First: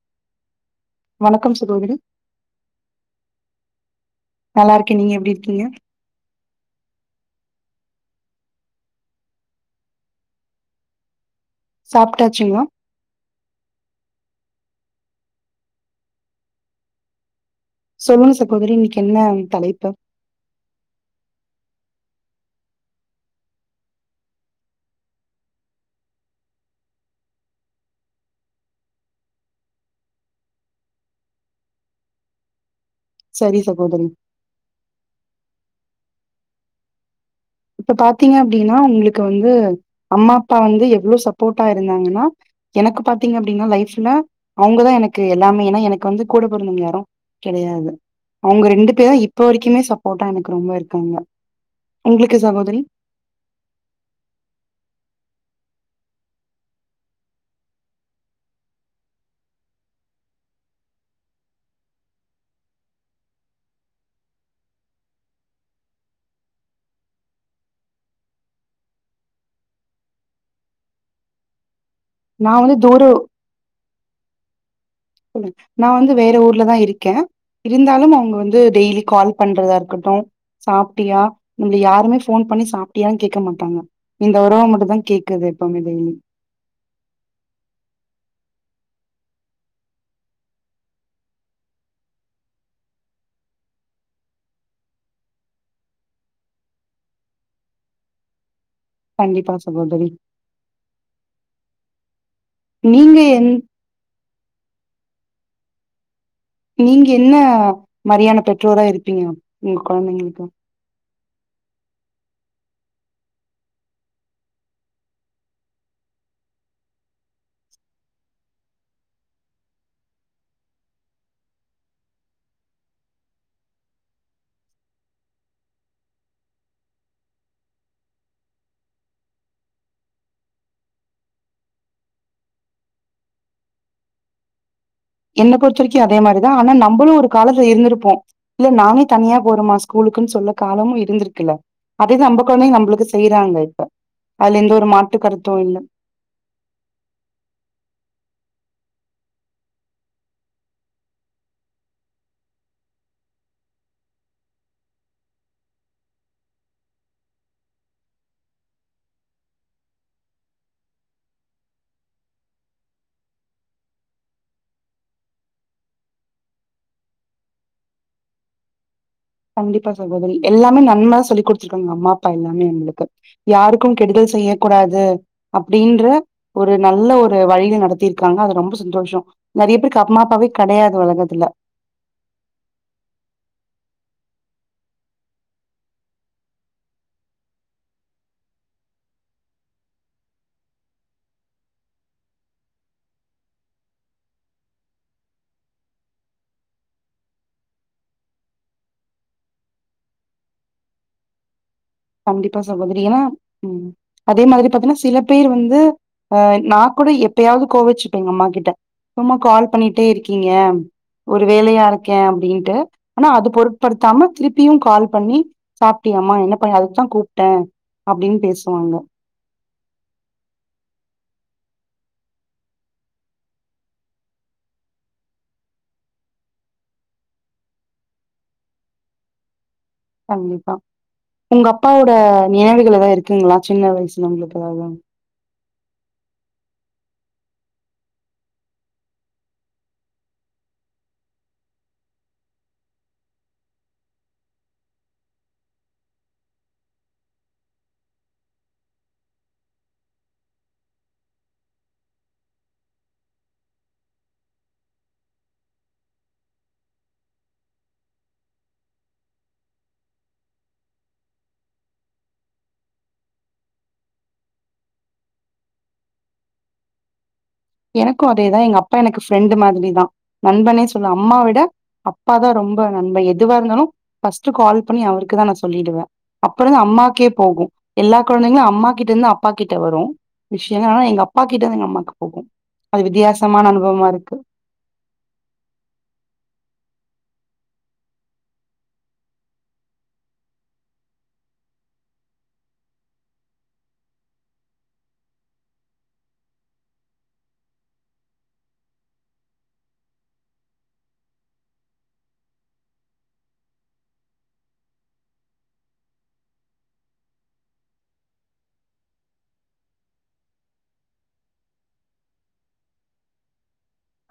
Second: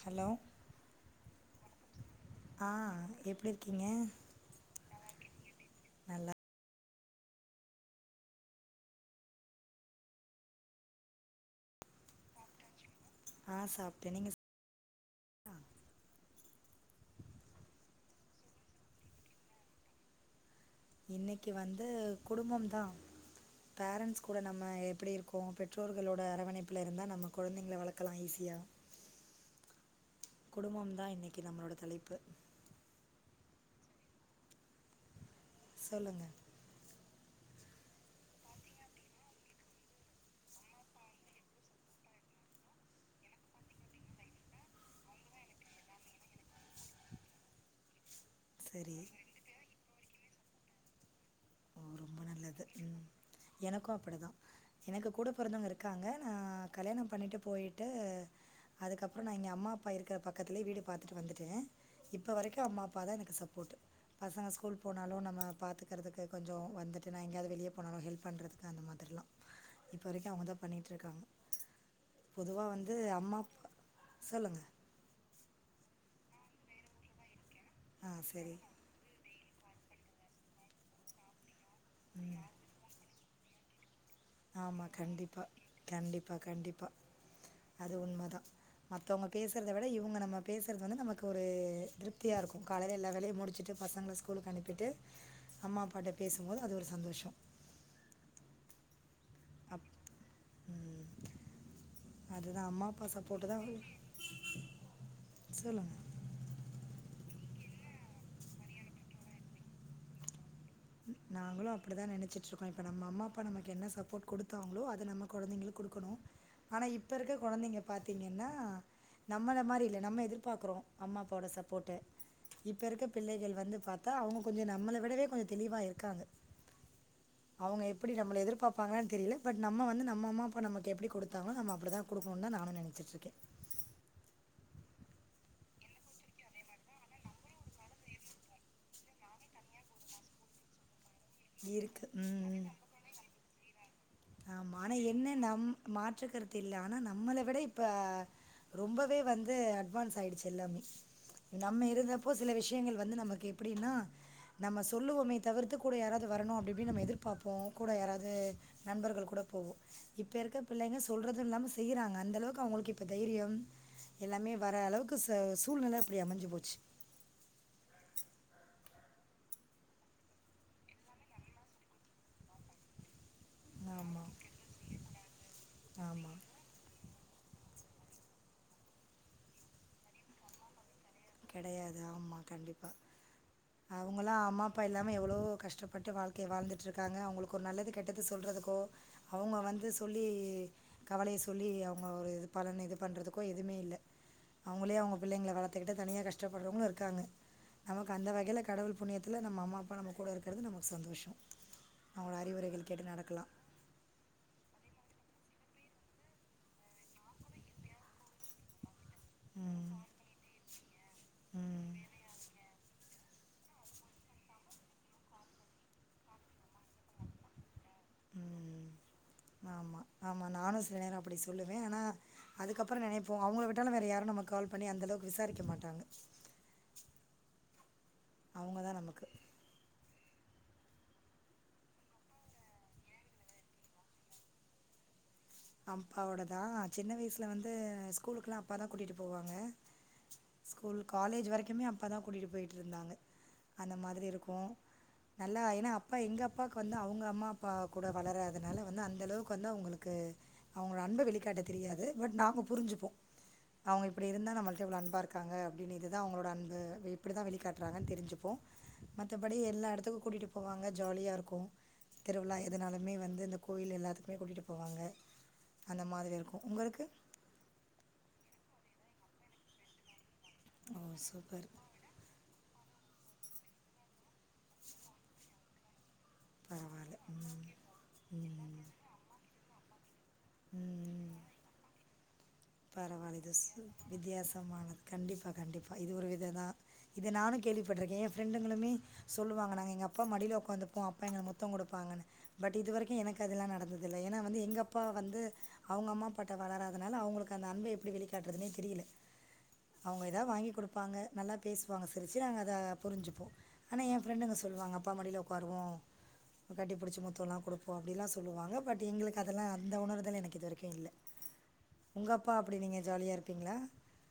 Hello வணக்கம் சகோதரி ஆ எப்பிடி இருக்கீங்க நல்லா இருக்கே நீங்க எப்படி இருக்கீங்க நல்லா சாப்டாச்சுங்ளா ஆ சாப்ட்டே நீங்க சொல்லுங்க சகோதரி இன்னைக்கு என்ன தலைப்பு இன்னைக்கு வந்து குடும்பம் தா பேரண்ட்ஸ் கூட நம்ம எப்டி இருக்கோ பெற்றோர்களோட அரவணைப்புல இருந்தா நம்ம கொழந்தைங்கள வளக்கலா ஈஸியா குடும்பம் தா இன்னைக்கு நம்மளோட தலைப்பு சரி சகோதரி சொல்லுங்க இப்ப பாத்தீங்க அப்டின்னா உங்களுக்கு வந்து அம்மா அப்பா வந்து எவ்ளோ சப்போட்டா இருந்தாங்கன்னா எனக்கு பாத்திங்க அப்டின்னா லைஃப்ல அவங்கதா எனக்கு எல்லாமே ஏனா எனக்கு வந்து கூட பொருந்தவங்க யாரு கெடையாது அவங்க ரெண்டு சரி பேரு இப்ப வரைக்குமே சப் போட்டா எனக்கு ரொம்ப இருக்காங்க ஓ ரொம்ப உங்களுக்கு நல்லது சகோதரி ம் எனக்கு அப்டிதா எனக்கு கூட பொறந்தவங்க இருக் காங்க நா கல்யாணொ பண்ணிட்டு போயிட்டு அதுக்கப்புறொ நா இங்க அம்மா அப்பா இருக்குற பக்கத்துலேயே வீடு பாத்துட்டு வந்துட்டே இப்போ வரைக்கு அம்மா அப்பா தா எனக்கு சப்போட் பசங்க ஸ்கூல் போனாலு நம்ம பாத்துக்குறதுக்கு கொஞ்சோ வந்துட்டு நா எங்கேயாவது வெளியே போனாலு ஹெல்ப் பண்றதுக்கு அந்த மாதிரிலா இப்போ வரைக்கு அவங்க தா பண்ணிட்ருக்காங்க நா பொதுவா வந்து தூர அம்மாப் சொல்லுங்க ம் நா வந்து வேற ஊர்லதா இருக்கே ஆ இருந்தாலும் அவங்க சரி வந்து டெய்லி கால் பண்றதா இருக்கட்டு சாப்ட்டியா இங்க யாருமே ஃபோன் பண்ணி சாப்டியா கேக் க மாட்டாங்க இந்த உறவு ஆமா மட்டுந்தா கண்டிப்பா கேக்குது எப்பவுமே டெய்லி கண்டிப்பா கண்டிப்பா அது உண்மதா மத் தவங்க பேசுறத விட இவங்க நம்ம பேசுறது வந்து நமக்கு ஒரு திருப்தியா இருக்கு காலையில எல்லா வெலையு முடிச்சுட்டு பசங்கள ஸ்கூலுக்கு அனுப்பிட்டு அம்மா அப்பாட்ட பேசும்போது அது ஒரு சந்தோஷொ கண்டிப்பா சுகோதரி ம். அதுதான் அம்மா, அப்பா நீங்க என் சப்போர்ட்டு தான் சொல்லுங்க நீங்க என்ன மாரியான பெற்றோரா இருப்பீங்க உங்க கொழந்தைங்களுக்கு ந் நாங்களு அப்டிதா நெனச்சிட்ருக்கோ இப்ப நம்ம அம்மா அப்பா நமக்கு என்ன சப்போட் கொடுத்தாங்களோ அத நம்ம கொழந்தைங்களுக்கு கொடுக்கணு ஆனா இப்ப இருக்க கொழந்தைங்க பாத்தீங்கன்னா நம்மள மாரி இல்ல நம்ம எதிர்பார்க்கறோ அம்மா அப்பாவோட சப்போட்டு இப்ப இருக்க பிள்ளைகள் வந்து பாத்தா அவங்க கொஞ்சொ நம்மள விடவே கொஞ்சோ தெளிவா இருக்காங்க அவங்க எப்டி நம்மள எதிர்பார்ப்பாங்கனு தெரில பட் நம்ம வந்து நம்ம அம்மா அப்பா நமக்கு எப்டி கொடுத்தாங்களோ நம்ம அப்டிதா கொடுக்கணுனு தா நானு நெனச்சிட்ருக்கே என்ன பொறுத்த வரைக்கு அதே மாரிதா ஆனா நம்பளு ஒரு காலத்துல இருந்திருப்போ இல்ல நானே தனியா போறோமா ஸ்கூலுக்குன்னு சொல்ல காலமு இருந்திருக் குல இருக்கு. அதே நம்ப ம். கொழந்தைங்க நம்ளுக்கு செய்றாங்க இப்ப அதுல எந்த ஆமா ஒரு ஆனா மாற்று என்ன கருத்து நம் இல்ல மாற்ற கருத்து இல்ல ஆனா நம்மள விட இப்ப ரொம்பவே வந்து அட்வான்ஸ் ஆயிடுச்சு எல்லாமே நம்ம இருந்தப்போ சில விஷயங்கள் வந்து நமக்கு எப்டின்னா நம்ம சொல்லுவோமே தவிர்த்து கூட யாராவது வரணு அப்டி இப்டி நம்ம எதிர்பார்ப்போ கூட யாராவது நண்பர்கள் கூட போவோ இப்ப இருக்க பிள்ளைங்க சொல்றதும் இல்லாம செய்றாங்க அந்த அளவுக்கு அவங்களுக்கு இப்ப தைரியம் எல்லாமே வர அளவுக்கு ச சூழ்நில அப்டி அமஞ்சு போச்சு கண்டிப்பா சகோதரி எல்லாமே நன்மையா சொல்லி கொடுத்துருக்காங்க அம்மா அப்பா எல்லாமே எங்களுக்கு யாருக்கு ஆமா, கெடுதல் செய்ய கூடாது அப்டின்ற ஆமா. ஒரு நல்ல வ வழியில நடத்திருக்காங்க அது ரொம்ப சந்தோஷ நெறையா பேருக்கு அம்மா அப்பாவே கெடையா கெடையாது ஆமா கண்டிப்பா அவங்களா அம்மாப் பா இல்லாம எவ்வளளோ கஷ்டப்பட்டு வாழ்க்கைய வாழ்ந்துட்டு இருக்காங்க அவுங்களுக்கு ஒரு நல்லது கெட்டது சொல்றதுக்கோ அவுங்க வந்து சொல்லி கவலைய சொல்லி அவுங்க ஒரு இது பலன் இது பண்ணுறதுக்கோ எதுவுமே இல்ல அவுங்களே அவுங்க பிள்ளைங்கள வளத்துக்குட்டு தனியாக கஷ்டப்படுறவங்களு இருக்காங்க நமக்கு அந்த வகையில கடவுள் புண்ணியத்துல நம்ம அம்மா அப்பா நம்ம கூட இருக்குறது நமக்கு சந்தோஷொ கண்டிப்பா சகோதரி ஏனா ம் அதே மாதிரி பாத்தீங்கன்னா சில பேர் வந்து அ நா கூட எப்பயாவது கோவச்சிப்பே எங்க அம்மா கிட்ட சும்மா கால் ம் பண்ணிட்டே இருக்கீங்க ஒரு வேலையா ம் இருக்கே அப்டின்ட்டு ஆனா அது பொருட்படுத்தாம திருப்பியு கால் பண்ணி சாப்ட்டியாமா என்ன உன்னைய அதுக்குத்தா கூப்ட்டே அப்டின்னு ம் பேசுவாங்க ஆமா ஆமா நானு சில நேர அப்பிடி சொல்லுவே ஆனா அதுக்கப்புற நெனைப்போ அவுங்கள விட்டாலு வேற யாரு நமக்கு கால் பண்ணி அந்த அளவுக்கு விசாரிக்க மாட்டாங்க அவுங்க தா நமக்கு கண்டிப்பா உங்க அப்பாவோட நினைவுகள் எதாது இருக்கீங்களா சின்ன வயசுல உங்குளுக்கு எதாவது அப்பாவோடதா சின்ன வயசில வந்து ஸ்கூலுக்கலா அப்பா தா கூட்டிட்டு போவாங்க ஸ்கூல் காலேஜ் வரைக்குமே அப்பா தா கூட்டிட்டு போயிட்டு இருந்தாங்க அந்த மாதிரி இருக்கு நல்லா ஏன்னா அப்பா எங்க அப்பாக்கு வந்து அவுங்க அம்மா அப்பா கூட வளராதுனால வந்து அந்தளவுக்கு வந்து அவுங்களுக்கு அவுங்களோட அன்ப வெளிக்காட்டத் தெரியாது பட் நாங்க புரிஞ்சுப்போ அவங்க இப்படி இருந்தா நம்மள்ட்ட எவ்வளோ அன்பா இருக்காங்க அப்படினு இது தா அவங்களோட அன்பு இப்படிதா வெளிக்காட்டுறாங்கன்னு தெரிஞ்சுப்போ மத்தபடி எல்லா எடத்துக்கு கூட்டிட்டு போவாங்க ஜாலியா இருக்கு திருவிழா எதுனாலுமே வந்து இந்த கோயில் எல்லாத்துக்குமே கூட்டிட்டு போவாங்க அந்த மாதிரி இருக்கு உங்களுக்கு எனக்கு அதேதா எங்க அப்பா எனக்கு ஃப்ரெண்டு் மாதிரி தா நண்பனே ஓ சொல்வ அம்மா விட சூப்பர் அப்பாதா ரொம்ப நம்ப எதுவா இருந்தாலு ஃபஸ்ட்டு கால் பண்ணி அவுருக்கு தா நா சொல்லிடுவே அப்புறந்தா பரவாயில்ல அம்மாக்கே போகு எல்லா ம் கொழந்தைங்களு அம்மா கிட்ட இருந்து அப்பா கிட் கிட்டவரு விஷயன்னா எங்க அப்பா கிட்ட இருந்து எங் கம்மாக்கு போகு அது பரவால்ல இது வித்தியாசமான சூ அனுபவமா இருக்கு வித்தியாசமானது கண்டிப்பா கண்டிப்பா இது ஒரு வித இதா இத நானு கேள்விப்பட்ருக்கே எ ஃப்ரெண்டுங்களுமே சொல்லுவாங்க நாங்க எங்க அப்பா மடியில உக்காந்துப்போ அப்பா எங்கள முத்த குடுப்பாங்கன்னு பட் இதுவரைக்கு எனக்கு அதெல்லா நடந்தது இல்ல ஏன்னா வந்து எங்க அப்பா வந்து அவுங்க அம்மா அப்பாட்ட வளராதுனால அவுங்களுக்கு அந்த அன்ப எப்படி வெளிக்காட்டுறதுனே தெரியல அவங்க எதாவது வாங்கி குடுப்பாங்க நல்லா பேசுவாங்க சிரிச்சு நாங்க அத புரிஞ்சுப்போ ஆனா எ ஃப்ரெண்டுங்க சொல்லுவாங்க அப்பா மடில உக்காருவோ கட்டி பிடிச்சி முத்தல்லா குடுப்போ அப்படிலா சொல்லுவாங்க பட் எங்களுக்கு அதெல்லா அந்த உணர்தலு எனக்கு இது வரைக்கு இல்ல உங்க அப்பா அப்படி நீங்க ஜாலியா இருப்பீங்களா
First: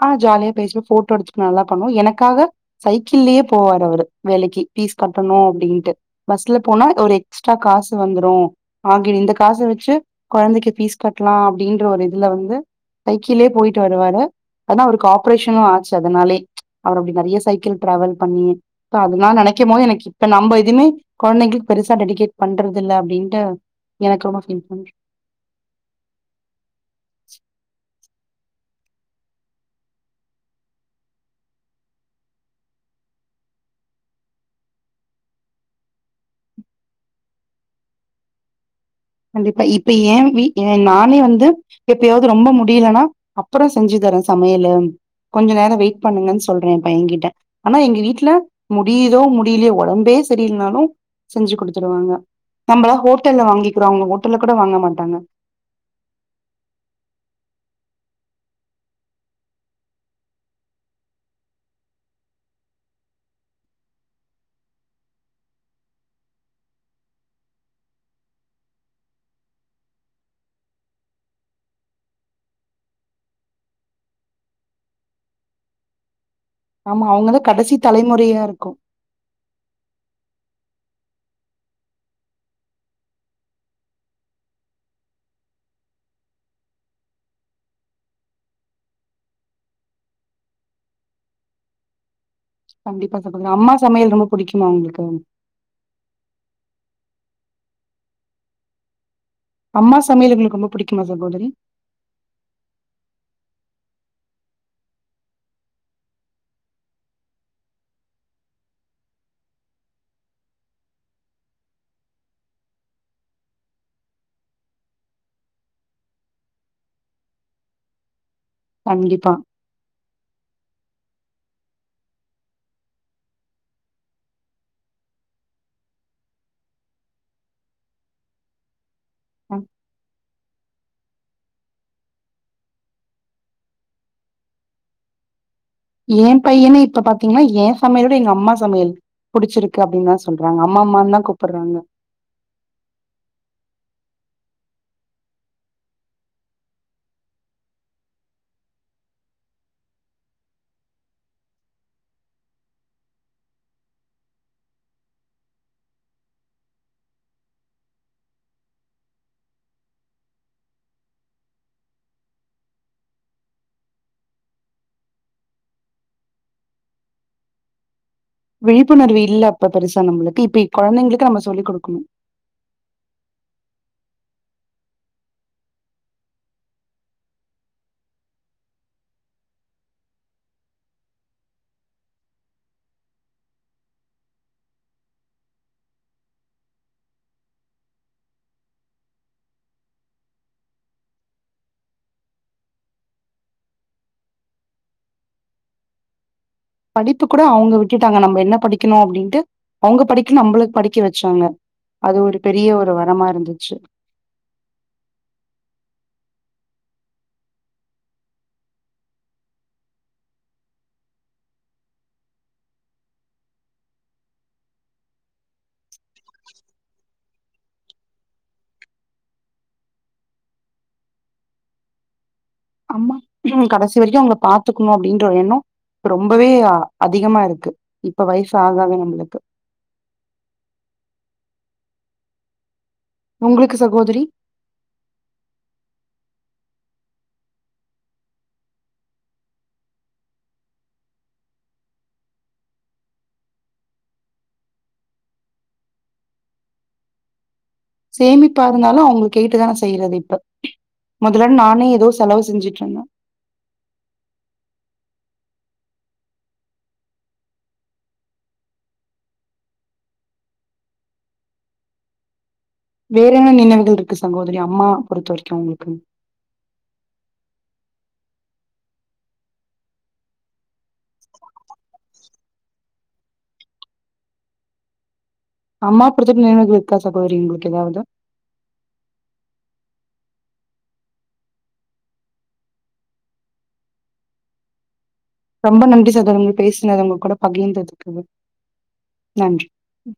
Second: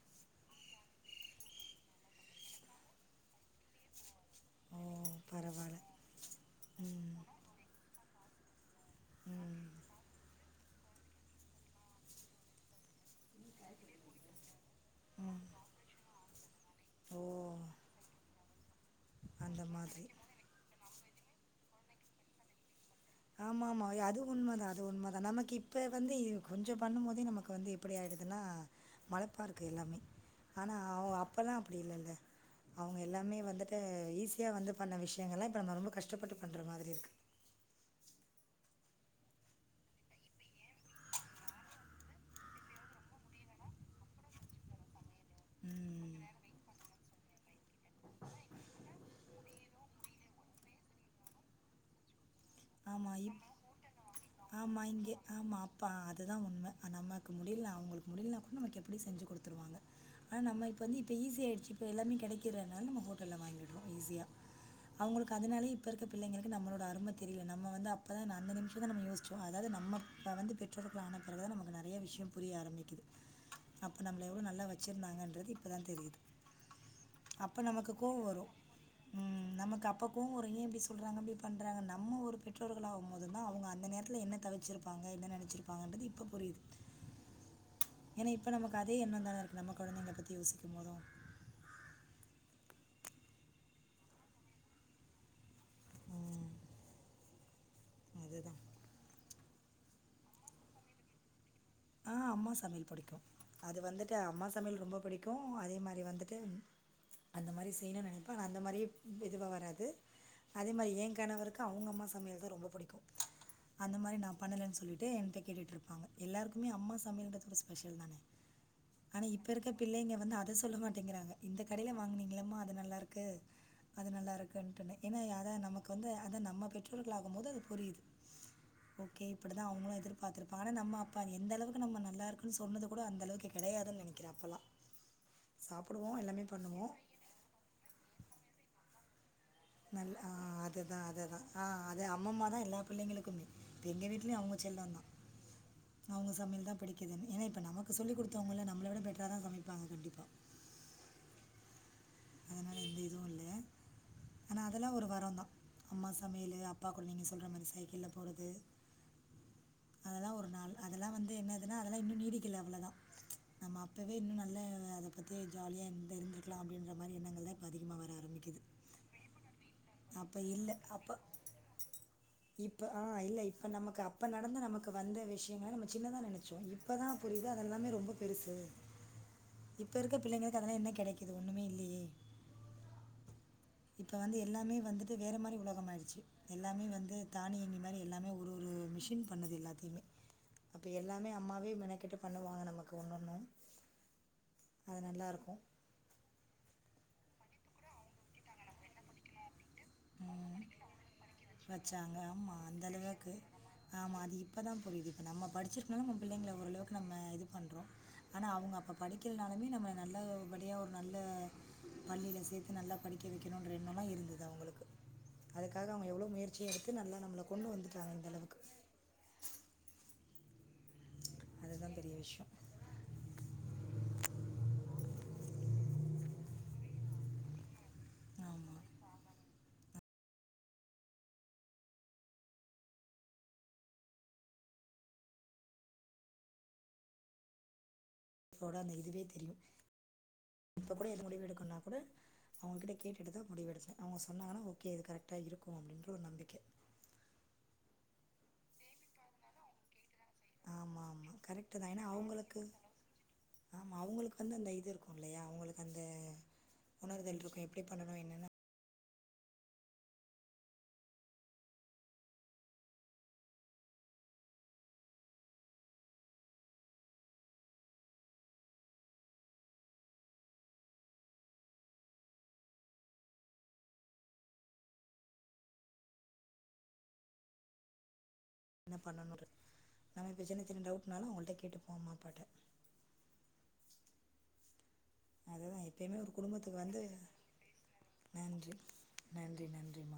அ ஜாலியா பேசுவோ ஃபோட்டோ எடுத்துட்டு அதல்லா பண்ணுவோ எனக்காக சைக்கிள்ளயே போவாரு அவுரு வேலைக்கு ஓ ஃபீஸ் கட்டணு பரவாயில்ல அப்படின்ட்டு பஸ்ல போனா ம் ஒரு எக்ஸ்ட்ரா காசு வந்துரு ஆங்கினி இந்த காச வச்சு கொழந்தைக்கு ஃபீஸ் கட்டலா அப்படின்ற ஒரு இதுல வந்து சைக்கிள்லே போயிட்டு வருவாரு ஆனா அவருக்கு ஆபரேஷனு ஆச்சு அதனாலே அவுரு அப்பிடி ஓ நறையா சைக்கிள் டிராவல் பண்ணி அதெல்லா அந்த நெனைக்கும் போது எனக்கு மாதிரி இப்ப நம்ப எதுமே கொழந்தைங்களுக்கு பெருசா டெடிகேட் பண்றது இல்ல அப்டின்ட்டு ஆமா ஆமா அது எனக்கு ரொம்ப ஃபீல் உண்மைதா பண்ற அது உண்மைதா நமக்கு இப்ப வந்து கொஞ்சம் பண்ணும் போதே நமக்கு வந்து எப்படி ஆயிடுது னா மலப்பாருக்கு எல்லாமே ஆனா அவுங்க அப்பல்லா அப்பிடி இல்லல்ல அவுங்க எல்லாமே வந்துட்டு ஈஸியா வந்து பண்ண விஷயங்கள்லா இப்போ நம்ம ரொம்ப கஷ்டப்பட்டு பண்ற மாதிரி இருக்கு கண்டிப்பா இப்ப ஏ வீ நானே வந்து எப்பயாது ரொம்ப முடியலனா அப்புற செஞ்சு தரே சமையலு கொஞ்ச நேர வெயிட் ம். பண்ணுங்கன்னு சொல்றே எம் பையகிட்ட ஆனா எங்க வீட்ல முடியுதோ முடியலையோ ஒ டம்பே சரியில்லனாலு செஞ்சு குடுத்துருவாங்க நம்மளா இப் ஹோட்டல்ல வாங்கி ஆமா இங்கே ஆமா அப்பா அதுதா உண்மை ஆ நமக்கு முடியல அவங்களுக்கு முடிலினா கூட நமக்கு எப்படியு செஞ்சு குடுத்துருவாங்க ஆனா நம்ம இப்ப வந்து இப்ப ஈசி ஆயிடுச்சு இப்ப எல்லாமே கெடைக்குது அதனால நம்ம ஹோட்டல்ல வாங்கிடுறோ ஈஸியா அவுங்களுக்கு அதனாலயே இப்ப இருக்க பிள்ளைங்களுக்கு நம்மளோட அரும தெரி இல்ல நம்ம வந்து அப்பதா நா அந்த நிமிஷந்தா நம்ம யோசிச்சோ அதாவது நம்ம இப்ப வந்து பெற்றோர்கள் ஆன பிறகு தா நமக்கு நறைய விஷய புரிய ஆரம்பிக்குது அப்போ நம்மள எவ்ளோ நல்லா வச்சிருந்தாங்கன்றது இப்ப தா தெரியுது ஆமா அவங்கதான் அப்ப கடைசி நமக்கு கோவ தலைமுறையா வரு இருக்கும் ம் நமக்கு அப்ப கோவ வரு அப்புறோ ஏ இப்டி சொல்றாங்க அப்டி பண்றாங்கன்னா நம்ம ஒரு பெற்றோர்களாகும் போதுதா அவுங்க அந்த நேரத்தில் என்ன தவச்சிருப்பாங்க என்ன நெனச்சிருப்பாங்கன்றது இப்போ புரியுது ஏன்னா இப்ப நமக்கு அதே எண்ணோந்தானே இருக்கு நம்ம குழந்தைகள பத்தி யோசிக்கும்போது கண்டிப்பா சகோதரி அம்மா சமையல் ரொம்ப பிடிக்குமா உங்களுக்கு அதுதா அம்மா சமயல் உங்களுக்கு ரொம்ப புடிக்குமா சகோதரி ஆ அம்மா சமயல் புடிக்கு அது வந்துட்டு அம்மா சமயல் ரொம்ப புடிக்கு அதே மாரி வந்துட்டு அந்த மாரி செய்யணுனு நெனப்ப ஆனா அந்த மாரியே இதுவா வராது அதே மாரி என் கணவருக்கு அவுங்க அம்மா சமயல்தா ரொம்ப புடிக்கு அந்த மாரி நா பண்ணலன்னு சொல்ட்டு என்கிட்ட கேட்டுட்டு இருப்பாங்க எல்லாருக்கு எப்போமே அம்மா சமயல் என்றது ஸ்பெசல் தானே ஆனா கண்டிப்பா இப்ப இருக்க பிள்ளைங்க வந்து அத சொல்ல மா ட்டிங்கிறாங்க இந்த கடைல வாங்கினீங்கள்ளமா அது நல்லா இருக்கு அது நல்லா இருக்குன்ட்டுனு ஏனா யாரா நமக்கு வந்து அத நம்ம பெற்றோர்கள் ஆகும்போது அது புரியுது ஓகே இப்படிதா அஹ் அவுங்களு எதிர் [unintelligible] பாரு எந்த அளவுக்கு நம்ம நல்லா இருக்குன்னு சொன்னது கூட அந்த அளவுக்கு கெடையாதுன்னு நெனைக்கிறேன் அப்பெல்லா ஏன் பையன்னே இப்ப பாத்தீங்கன்னா ஏன் சமையல விட எங்க அம்மா சமையல் புடிச்சிருக்கு அப்படின்னு நல்ல தான் ஆ சொல்றாங்க அம்மா அதுதா அம்மான்னு தான் அதுதா ஆ கூப்பிடுறாங்க அது அம்மம்மாதா எல்லா பிள்ளைங்களுக்குமே இப்ப எங்க வீட்டுலயு அவுங்க செல்லொந்தா அவுங்க சமையல்தா பிடிக்குதுனு ஏனா இப்போ நமக்கு சொல்லிக் குடுத்தவங்கள நம்மள விட பெட்டராதா சமைப்பாங்க கண்டிப்பாக ஆமா நா எந்த இதுவு இல்லயே ஆனா அதெல்லா ஒரு வரோந்தா அம்மா சமையலு அப்பா கூட நீங்க சொல்ற மாரி சைக்கிள்ள போறது அதெல்லா ஒரு நாள் அதெல்லா வந்து என்னதுன்னா அதெல்லா இன்னு நீடிக்கல அவ்ளவுதா நம்ம அப்பவே இன்னு நல்ல அதை பத்தி ஜாலியா எந்த இருந்திருக்கலா அப்டின் ற மாரி எண்ணங்கள்தா இப்ப அதிகமா வர விழிப்புணர்வு இல்ல அப்ப பெருசா அப்போ நம்மளுக்கு இப்ப இல்லை அப்போ கொழந்தைங்களுக்கு நம்ம சொல்லி குடுக்கணு இப்ப நடந்த நமக்கு வந்த விஷ்யங்கள நம்ம சின்னதா நினைச்சோ இப்பதா புரியுது அதெல்லாமே ரொம்ப பெருசு இப்ப இருக்க பிள்ளைங்களுக்கு அதெல்லா என்ன கெடைக்குது ஒன்னுமே இல்ல இப்ப வந்து எல்லாமே வந்துட்டு வேற மாரி உலகம் ஆயிருச்சு எல்லாமே வந்து தானியங்கி மாரி எல்லாமே ஒரு ஒரு மிஷின் பண்ணுது எல்லாத்தையுமே அப்ப எல்லாமே அம்மாவே மெனக்கெட்டு பண்ணுவாங்க நமக்கு ஒண்ணொண்ணு அது நல்லாருக்கு இப்ப கூட அவுங்க விட்டுட்டாங்க நம்ம என்ன படிக்கணு அப்டின்ட்டு அவங்க படிக்கணு ம் நம்மளுக்கு படிக்க வச்சாங்க வெச்சாங்க அது ஒரு ஆமா பெரிய அந்த ஒரு வரமா அளவுக்கு இருந்துச்சு ஆமா அது இப்பதான் புரியுது இப்ப நம்ம படிச்சிருக்கலும் நம்ம பிள்ளைங்கல ஓரளவுக்கு நம்ம இது பண்றோம் ஆனா அவுங்க அப்போ படிக்கிலனாலுமே நம்ம நல்லபடியா ஒரு நல்ல பள்ளியில சேத்து நல்லா படிக்க வெக்கணுன்ற எண்ணொல்லா இருந்தது அவுங்களுக்கு அதுக்காக அவுங்க எவ்வளவு முயற்சியை எடுத்து நல்லா நம்மள கொண்டு வந்துட்டாங்க இந்த அளவுக்கு அதுதான் பெரிய விஷ்யோ அம்மா கடைசி வரைக்கு அவுங்கள பாத்துக்கணு அப்டின்ற ஒரு எண்ணோ ரொம்பவே அதிகமா இருக்கு இப்ப வயசு ஆக ஆமாம் ஆக நம்மளுக்கு உங்களுக்கு சகோதரி இப்ப கூட அந்த இதுவே தெரியு இப்ப கூட எந்த முடிவு எடுக்கணுனா கூட அவுங்ககிட்ட கேட்டுட்டுதா முடிவு எடுப்பேன் அவுங்க சொன்னாங்கன்னா ஓகே இது கரெக்டா இருக்கு அப்படின்ற ஒரு நம்பிக்க சேமிப்பா இருந்தாலு அவுங்கள கேட்டுதானே செய்யறது இப்ப ஆமாமா முதல்ல கரெக்ட்டுதா நானே ஏனா ஏதோ செலவு அவுங்களுக்கு செஞ்சுட்டு இருந்தே ஆமா அவுங்களுக்கு வந்து அந்த இது இருக்கு இல்லயா அவுங்களு அந்த உணர்தல் இருக்கு எப்டி பண்ணணு என்னனு வேற என்ன நினைவுகள் இருக்கு சகோதரி அம்மா பொறுத்த வரைக்கு உங்களுக்கு அம்மா பொறுத்து நினைவுகள் இருக்கா சகோதரி உங்களுக்கு எதாவது என்ன பண்ணனுன்றது நம்ம இப்ப சின்ன சின்ன டவுட்னாலு அவுங்கள்ட்ட கேட்டுப்போ அம்மா அப்பாட்ட ரொம்ப அதுதான் நன்றி எப்பயுமே ஒரு சகோதரி உங்க குடும்பத்துக்கு வந்து பேசினது உங்க கூட பகிர்ந்ததுக்கு நன்றி நன்றி ம்